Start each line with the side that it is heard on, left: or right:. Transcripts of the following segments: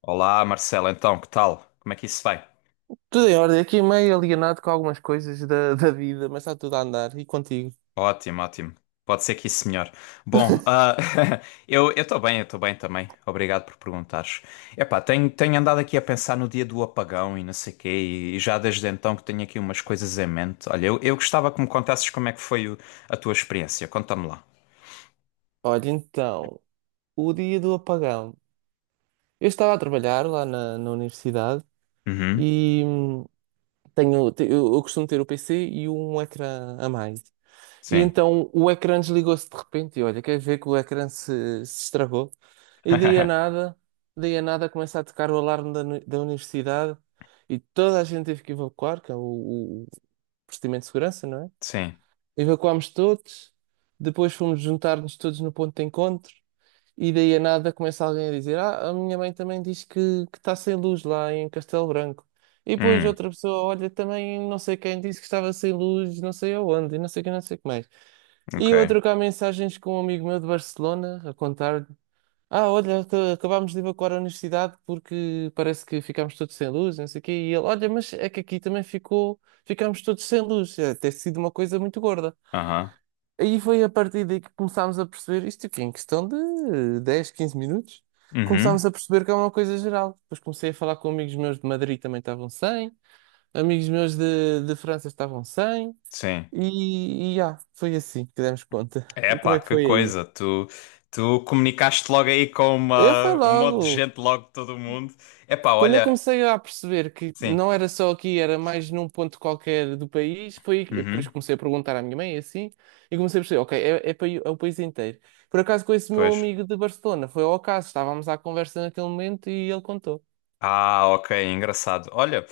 left: Olá, Marcelo, então, que tal? Como é que isso vai?
right: Tudo em ordem, aqui meio alienado com algumas coisas da vida, mas está tudo a andar. E contigo?
left: Ótimo, ótimo. Pode ser que isso melhore. Bom, eu estou bem, eu estou bem também. Obrigado por perguntares. Epá, tenho andado aqui a pensar no dia do apagão e não sei quê, e já desde então que tenho aqui umas coisas em mente. Olha, eu gostava que me contasses como é que foi o- a tua experiência. Conta-me lá.
right: Olha, então, o dia do apagão. Eu estava a trabalhar lá na universidade
left: Uhum,
right: e eu costumo ter o PC e um ecrã a mais. E
left: sim.
right: então o ecrã desligou-se de repente e olha, quer ver que o ecrã se estragou? E daí a nada começa a tocar o alarme da universidade e toda a gente teve que evacuar, que é o procedimento de segurança, não é?
left: Sim.
right: Evacuámos todos, depois fomos juntar-nos todos no ponto de encontro, e daí a nada começa alguém a dizer: Ah, a minha mãe também diz que está sem luz lá em Castelo Branco. E depois
left: Hum,
right: outra pessoa, olha, também não sei quem disse que estava sem luz, não sei aonde, e não sei o que, não sei o que mais. E eu a
left: ok.
right: trocar mensagens com um amigo meu de Barcelona, a contar-lhe: Ah, olha, acabámos de evacuar a universidade porque parece que ficámos todos sem luz, não sei o quê. E ele: Olha, mas é que aqui também ficámos todos sem luz. É, ter sido uma coisa muito gorda.
left: Aham.
right: Aí foi a partir daí que começámos a perceber isto aqui, em questão de 10, 15 minutos,
left: Uhum,
right: começámos a perceber que é uma coisa geral. Depois comecei a falar com amigos meus de Madrid também estavam sem, amigos meus de França estavam sem,
left: sim.
right: foi assim que demos conta.
left: É
right: E como
left: pá,
right: é que
left: que
right: foi aí?
left: coisa, tu comunicaste logo aí com
right: Eu fui
left: um monte de
right: logo.
left: gente, logo de todo mundo. É pá,
right: Quando eu
left: olha,
right: comecei a perceber que
left: sim,
right: não era só aqui, era mais num ponto qualquer do país, foi depois
left: uhum,
right: comecei a perguntar à minha mãe assim, e comecei a perceber, ok, é o país inteiro. Por acaso com esse meu
left: pois.
right: amigo de Barcelona, foi ao acaso, estávamos à conversa naquele momento e ele contou.
left: Ah, ok, engraçado. Olha,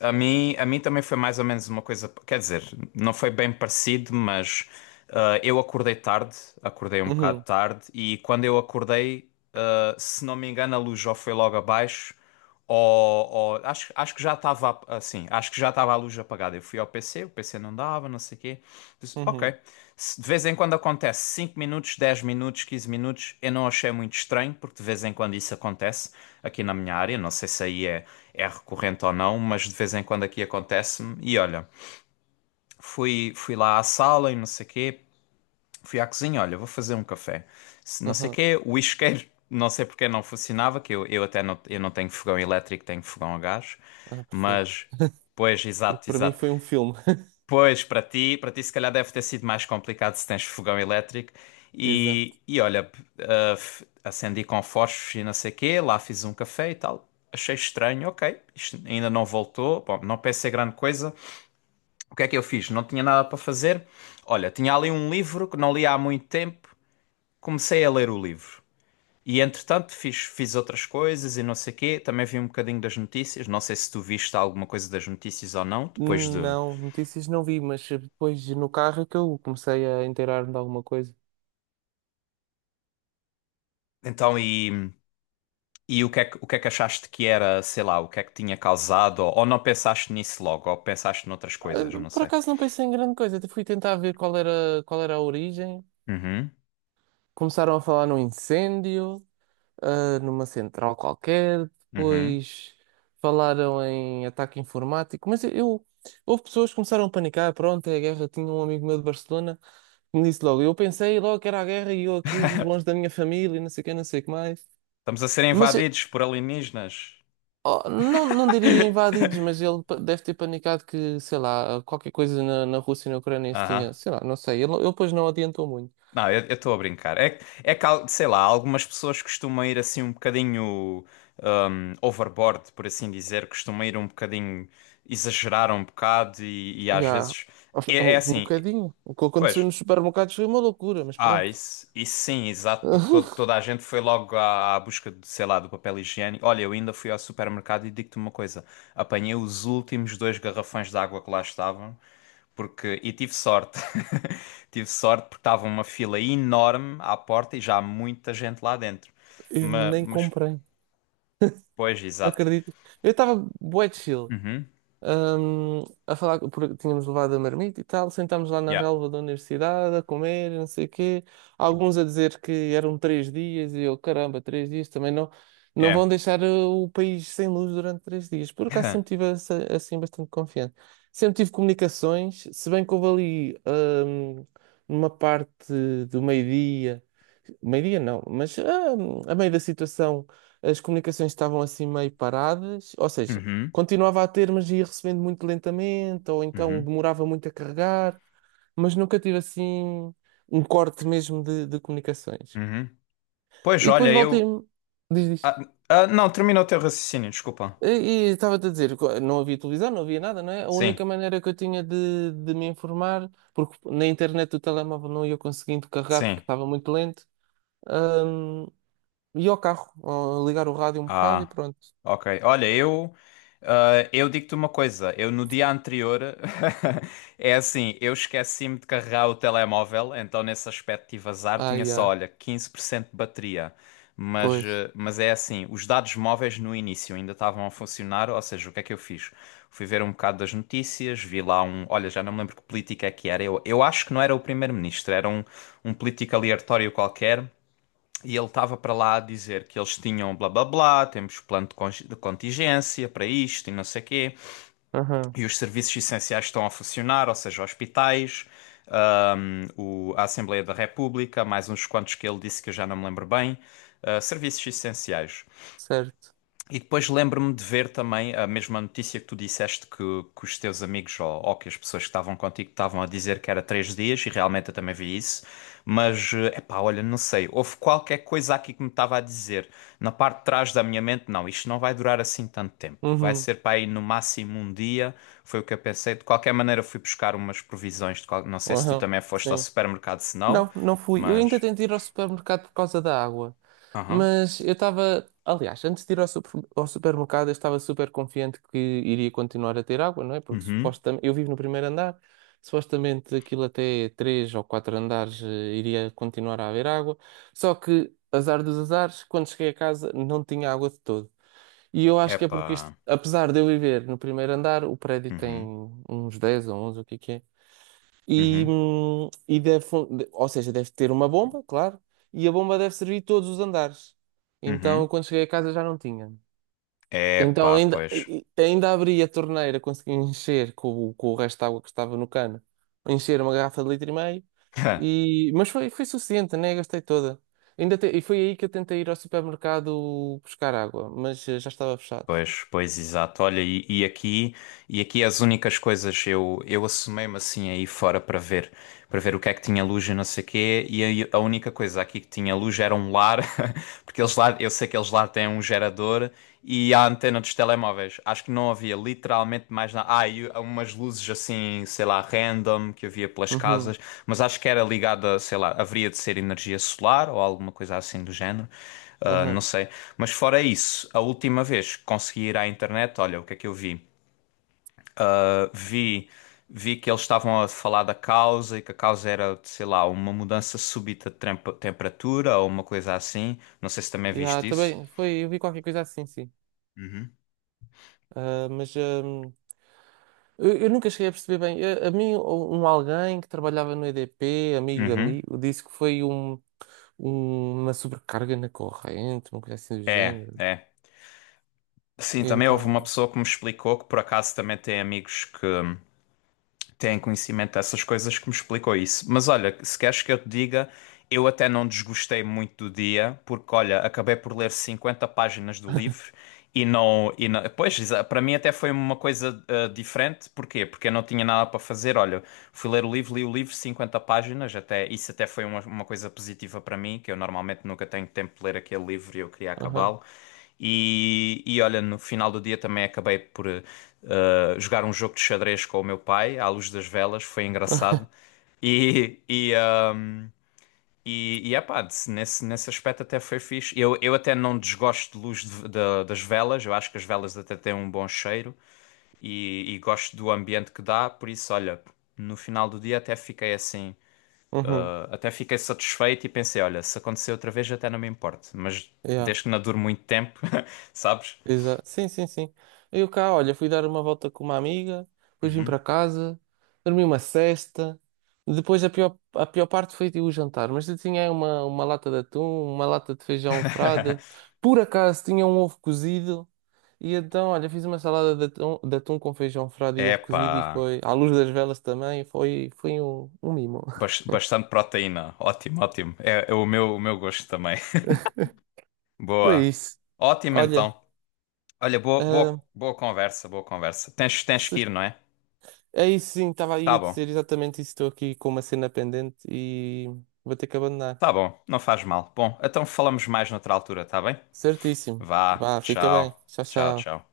left: a mim também foi mais ou menos uma coisa, quer dizer, não foi bem parecido, mas eu acordei tarde, acordei um bocado
right: Uhum,
left: tarde, e quando eu acordei, se não me engano, a luz já foi logo abaixo, acho, acho que já estava assim, acho que já estava a luz apagada. Eu fui ao PC, o PC não dava, não sei o quê. Disse, ok,
right: uhum,
left: se de vez em quando acontece 5 minutos, 10 minutos, 15 minutos, eu não achei muito estranho, porque de vez em quando isso acontece aqui na minha área. Não sei se aí é, é recorrente ou não, mas de vez em quando aqui acontece-me. E olha, fui lá à sala e não sei quê, fui à cozinha, olha, vou fazer um café. Se não sei
right: uhum.
left: quê, o isqueiro, não sei porque não funcionava, que eu até não, eu não tenho fogão elétrico, tenho fogão a gás,
right: Ah, perfeito.
left: mas. Pois,
right: Porque
left: exato,
right: para mim
left: exato.
right: foi um filme.
left: Pois, para ti se calhar deve ter sido mais complicado se tens fogão elétrico.
right: Exato.
left: E olha, acendi com fósforos e não sei quê, lá fiz um café e tal. Achei estranho, ok, isto ainda não voltou. Bom, não pensei grande coisa. O que é que eu fiz? Não tinha nada para fazer. Olha, tinha ali um livro que não li há muito tempo. Comecei a ler o livro. E entretanto fiz outras coisas e não sei quê. Também vi um bocadinho das notícias. Não sei se tu viste alguma coisa das notícias ou não, depois de.
right: Não, notícias não vi, mas depois no carro é que eu comecei a inteirar-me de alguma coisa.
left: Então, e. E o que é que, o que é que achaste que era, sei lá, o que é que tinha causado? Ou não pensaste nisso logo, ou pensaste noutras
right: Ah,
left: coisas, não
right: por
left: sei.
right: acaso não pensei em grande coisa, até fui tentar ver qual era a origem.
left: Uhum,
right: Começaram a falar num incêndio, ah, numa central qualquer,
left: uhum.
right: depois falaram em ataque informático, mas eu, houve pessoas que começaram a panicar, pronto, é a guerra, tinha um amigo meu de Barcelona que me disse logo, eu pensei logo que era a guerra e eu aqui longe da minha família, e não sei o que, não sei o que mais.
left: Estamos a ser
right: Mas
left: invadidos por alienígenas.
right: oh, não, não diria invadidos, mas ele deve ter panicado que, sei lá, qualquer coisa na Rússia e na Ucrânia se
left: Aham.
right: tinha, sei lá, não sei, ele depois não adiantou muito.
left: Não, eu estou a brincar. Sei lá, algumas pessoas costumam ir assim um bocadinho overboard, por assim dizer, costumam ir um bocadinho, exagerar um bocado e às
right: Já,
left: vezes. É, é
right: um
left: assim,
right: bocadinho. O que aconteceu
left: pois,
right: nos supermercados foi uma loucura, mas
left: ah,
right: pronto.
left: isso sim, exato, porque toda a gente foi logo à, à busca de, sei lá, do papel higiênico. Olha, eu ainda fui ao supermercado e digo-te uma coisa: apanhei os últimos dois garrafões de água que lá estavam, porque, e tive sorte. Tive sorte porque estava uma fila enorme à porta e já há muita gente lá dentro.
right: Eu nem
left: Mas
right: comprei.
left: pois,
right: Não
left: exato.
right: acredito. Eu estava bué chill.
left: Uhum,
right: A falar, porque tínhamos levado a marmita e tal, sentámos lá na
left: yeah,
right: relva da universidade a comer, não sei o quê. Alguns a dizer que eram três dias e eu, caramba, três dias também não, não vão
left: é.
right: deixar o país sem luz durante três dias. Por acaso sempre tive assim bastante confiante. Sempre tive comunicações, se bem que houve ali, numa parte do meio-dia, meio-dia não, mas a meio da situação as comunicações estavam assim meio paradas, ou seja
left: Uhum,
right: continuava a ter, mas ia recebendo muito lentamente, ou então
left: uhum,
right: demorava muito a carregar, mas nunca tive assim um corte mesmo de comunicações.
left: uhum. Pois,
right: E depois
left: olha, eu.
right: voltei-me, diz,
left: Ah,
right: diz.
left: ah, não, termina o teu raciocínio, desculpa.
right: E, e estava-te a dizer, não havia televisão, não havia nada, não é? A
left: Sim,
right: única maneira que eu tinha de me informar, porque na internet do telemóvel não ia conseguindo carregar porque
left: sim.
right: estava muito lento, hum, ia ao carro, ó, ligar o rádio um bocado e
left: Ah,
right: pronto.
left: ok. Olha, eu, ah, eu digo-te uma coisa. Eu no dia anterior é assim, eu esqueci-me de carregar o telemóvel, então nesse aspecto tive azar,
right: Ah,
left: tinha só,
right: yeah.
left: olha, 15% de bateria. Mas,
right: Pois.
left: eh, mas é assim, os dados móveis no início ainda estavam a funcionar, ou seja, o que é que eu fiz? Fui ver um bocado das notícias, vi lá um. Olha, já não me lembro que político é que era. Eu acho que não era o primeiro-ministro, era um, um político aleatório qualquer. E ele estava para lá a dizer que eles tinham blá blá blá, temos plano de contingência para isto e não sei o quê,
right: Aham,
left: e os serviços essenciais estão a funcionar, ou seja, hospitais, a Assembleia da República, mais uns quantos que ele disse que eu já não me lembro bem, ah, serviços essenciais.
right: certo.
left: E depois lembro-me de ver também a mesma notícia que tu disseste que os teus amigos ou que as pessoas que estavam contigo estavam a dizer que era 3 dias, e realmente eu também vi isso. Mas, eh, epá, olha, não sei, houve qualquer coisa aqui que me estava a dizer. Na parte de trás da minha mente, não, isto não vai durar assim tanto tempo. Vai
right: Uhum,
left: ser para aí no máximo um dia, foi o que eu pensei. De qualquer maneira, fui buscar umas provisões. Não sei se tu
right: aham,
left: também foste ao
right: sim.
left: supermercado, se não,
right: Não, não fui. Eu
left: mas.
right: ainda tentei ir ao supermercado por causa da água.
left: Aham.
right: Mas eu estava. Aliás, antes de ir ao supermercado, eu estava super confiante que iria continuar a ter água, não é? Porque
left: Uhum.
right: supostamente. Eu vivo no primeiro andar, supostamente aquilo até três ou quatro andares iria continuar a haver água. Só que, azar dos azares, quando cheguei a casa não tinha água de todo. E eu acho que é porque isto,
left: Epá.
right: apesar de eu viver no primeiro andar, o prédio tem
left: Uhum.
right: uns 10 ou onze, o que é que é?
left: Uhum.
right: Ou seja, deve ter uma bomba, claro, e a bomba deve servir todos os andares. Então,
left: Uhum.
right: quando cheguei a casa já não tinha.
left: É,
right: Então,
left: pá, pois.
right: ainda abri a torneira, consegui encher com o resto de água que estava no cano, encher uma garrafa de litro e meio, e, mas foi, foi suficiente, né? Gastei toda. E foi aí que eu tentei ir ao supermercado buscar água, mas já estava fechado.
left: Pois, pois, exato. Olha, e aqui as únicas coisas eu assomei-me assim aí fora para ver o que é que tinha luz e não sei quê, e aí a única coisa aqui que tinha luz era um lar, porque eles lá, eu sei que eles lá têm um gerador e a antena dos telemóveis. Acho que não havia literalmente mais nada. Ah, e umas luzes assim, sei lá, random que havia pelas
right: Uhum,
left: casas, mas acho que era ligada, sei lá, haveria de ser energia solar ou alguma coisa assim do género. Ah, não
right: aham.
left: sei. Mas fora isso, a última vez que consegui ir à internet, olha, o que é que eu vi? Ah, vi que eles estavam a falar da causa e que a causa era, sei lá, uma mudança súbita de temperatura ou uma coisa assim. Não sei se também
right: Yeah,
left: viste isso.
right: também foi, eu vi qualquer coisa assim, sim. Ah, eu nunca cheguei a perceber bem. A mim, um alguém que trabalhava no EDP, amigo de
left: Uhum.
right: amigo, disse que foi um, uma sobrecarga na corrente, uma coisa assim do
left: É,
right: género.
left: é. Sim,
right: E
left: também houve uma
right: então.
left: pessoa que me explicou, que por acaso também tem amigos que têm conhecimento dessas coisas, que me explicou isso. Mas olha, se queres que eu te diga, eu até não desgostei muito do dia, porque olha, acabei por ler 50 páginas do livro. E não, pois, para mim até foi uma coisa ah, diferente. Porquê? Porque eu não tinha nada para fazer. Olha, fui ler o livro, li o livro, 50 páginas. Até, isso até foi uma coisa positiva para mim, que eu normalmente nunca tenho tempo de ler aquele livro e eu queria
right: Aham.
left: acabá-lo. E olha, no final do dia também acabei por ah, jogar um jogo de xadrez com o meu pai, à luz das velas. Foi engraçado. E, e, ah, epá, se nesse aspecto até foi fixe. Eu até não desgosto de das velas, eu acho que as velas até têm um bom cheiro e gosto do ambiente que dá, por isso, olha, no final do dia até fiquei assim,
right: Uhum.
left: até fiquei satisfeito e pensei, olha, se acontecer outra vez até não me importo, mas
right: Yeah.
left: desde que não dure muito tempo, sabes?
right: Exa sim, sim, sim. Eu cá, olha, fui dar uma volta com uma amiga, depois vim
left: Uhum.
right: para casa, dormi uma sesta. Depois a pior parte foi tipo, o jantar, mas eu tinha uma lata de atum, uma lata de feijão frade, por acaso tinha um ovo cozido, e então, olha, fiz uma salada de atum com feijão frade e
left: É
right: ovo cozido, e
left: pá,
right: foi, à luz das velas também, foi, foi um mimo.
left: bastante proteína, ótimo, ótimo, é o meu gosto também.
right: Foi
left: Boa,
right: isso.
left: ótimo
right: Olha,
left: então. Olha, boa,
right: ah,
left: boa conversa, boa conversa. Tens
right: se
left: que ir, não é?
right: é isso, sim, estava aí
left: Tá
right: a
left: bom,
right: dizer exatamente isso. Estou aqui com uma cena pendente e vou ter que abandonar.
left: tá bom, não faz mal. Bom, então falamos mais noutra altura, tá bem?
right: Certíssimo.
left: Vá,
right: Vá, fica bem.
left: tchau,
right: Tchau,
left: tchau,
right: tchau.
left: tchau.